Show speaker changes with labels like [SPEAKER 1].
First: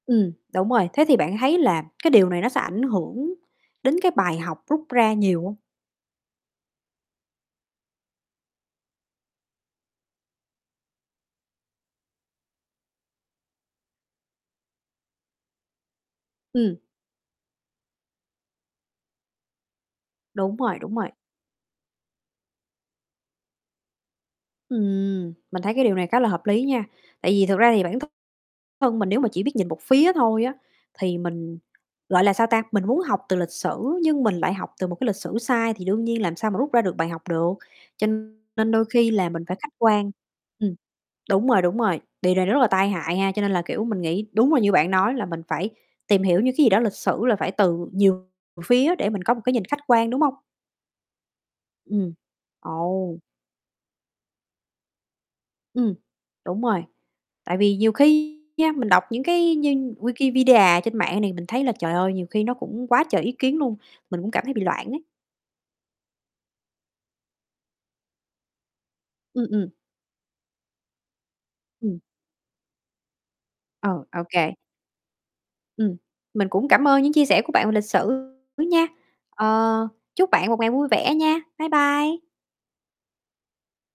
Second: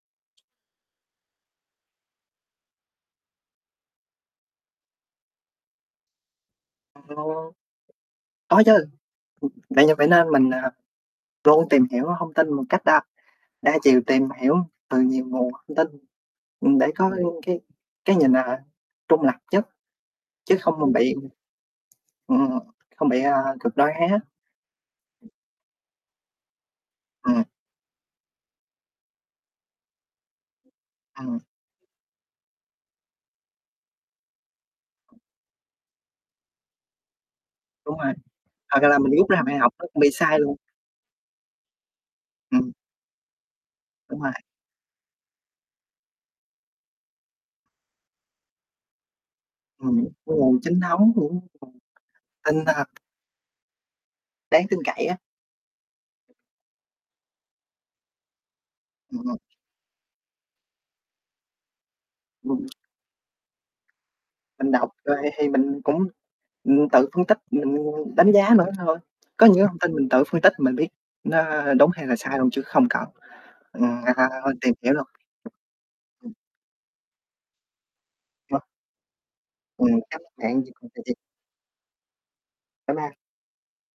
[SPEAKER 1] Ừm. Đúng rồi, thế thì bạn thấy là cái điều này nó sẽ ảnh hưởng đến cái bài học rút ra nhiều hông?
[SPEAKER 2] A lô. Có chứ. Ừm, vậy giờ phải nên mình, à, luôn tìm hiểu thông tin một cách đa đa chiều, tìm hiểu từ nhiều nguồn thông tin.
[SPEAKER 1] Ừm.
[SPEAKER 2] Ừm, để có, ừ, cái cái nhìn, à ha, trung lập nhất, chứ
[SPEAKER 1] Đúng
[SPEAKER 2] không
[SPEAKER 1] rồi,
[SPEAKER 2] mình
[SPEAKER 1] đúng rồi.
[SPEAKER 2] bị ừ, không bị, a, cực đoan hay há.
[SPEAKER 1] Ừm. Mình thấy cái điều này khá là hợp lý nha, tại
[SPEAKER 2] Ừm.
[SPEAKER 1] vì thực ra thì bản th thân mình nếu mà chỉ biết nhìn một phía thôi á, thì
[SPEAKER 2] Ừm.
[SPEAKER 1] mình gọi là sao ta, mình muốn học từ lịch sử, nhưng mình lại học từ một cái lịch sử sai thì đương nhiên làm sao mà rút ra được bài học được.
[SPEAKER 2] Đúng
[SPEAKER 1] Cho
[SPEAKER 2] rồi.
[SPEAKER 1] nên đôi
[SPEAKER 2] Hoặc là mình
[SPEAKER 1] khi
[SPEAKER 2] rút
[SPEAKER 1] là
[SPEAKER 2] ra
[SPEAKER 1] mình
[SPEAKER 2] bài
[SPEAKER 1] phải
[SPEAKER 2] học
[SPEAKER 1] khách
[SPEAKER 2] nó cũng bị
[SPEAKER 1] quan.
[SPEAKER 2] sai luôn.
[SPEAKER 1] Ừm. Đúng rồi, đúng rồi. Điều này rất là
[SPEAKER 2] Ừm.
[SPEAKER 1] tai hại ha, cho nên là, kiểu, mình
[SPEAKER 2] Đúng
[SPEAKER 1] nghĩ
[SPEAKER 2] rồi.
[SPEAKER 1] đúng là như bạn nói là mình phải tìm hiểu như cái gì đó lịch sử là phải từ nhiều phía để mình có một cái nhìn khách
[SPEAKER 2] Từ
[SPEAKER 1] quan, đúng hông?
[SPEAKER 2] cái nguồn chính thống của [unintelligible]
[SPEAKER 1] Ừm.
[SPEAKER 2] tin, a
[SPEAKER 1] Ồ!
[SPEAKER 2] đáng tin cậy á.
[SPEAKER 1] Ừm. Đúng rồi. Tại vì nhiều khi nha, mình đọc
[SPEAKER 2] Ừm,
[SPEAKER 1] những
[SPEAKER 2] ừm.
[SPEAKER 1] cái như Wikipedia trên mạng này mình thấy là, trời ơi, nhiều khi nó
[SPEAKER 2] Ừm.
[SPEAKER 1] cũng quá trời ý kiến luôn, mình cũng cảm thấy bị
[SPEAKER 2] Mình đọc
[SPEAKER 1] loạn ấy.
[SPEAKER 2] rồi thì mình cũng, ừm, tự phân tích, mình đánh giá nữa thôi. Có
[SPEAKER 1] Ừm,
[SPEAKER 2] những cái
[SPEAKER 1] ừm.
[SPEAKER 2] thông tin mình tự phân tích mình biết nó đúng
[SPEAKER 1] Ừm.
[SPEAKER 2] hay là sai luôn, chứ không cần,
[SPEAKER 1] Ừ,
[SPEAKER 2] ừm,
[SPEAKER 1] ô
[SPEAKER 2] à,
[SPEAKER 1] kê.
[SPEAKER 2] tìm hiểu luôn. [unintelligible]
[SPEAKER 1] Ừm.
[SPEAKER 2] Ừm.
[SPEAKER 1] Mình cũng cảm ơn những chia sẻ của bạn về lịch sử
[SPEAKER 2] [unintelligible]
[SPEAKER 1] nha. Ờ.
[SPEAKER 2] Ừm. Cám ơn
[SPEAKER 1] Chúc bạn một
[SPEAKER 2] bạn
[SPEAKER 1] ngày
[SPEAKER 2] vì cuộc
[SPEAKER 1] vui
[SPEAKER 2] trò
[SPEAKER 1] vẻ
[SPEAKER 2] chuyện.
[SPEAKER 1] nha. Bye, bye!
[SPEAKER 2] Bye, bye.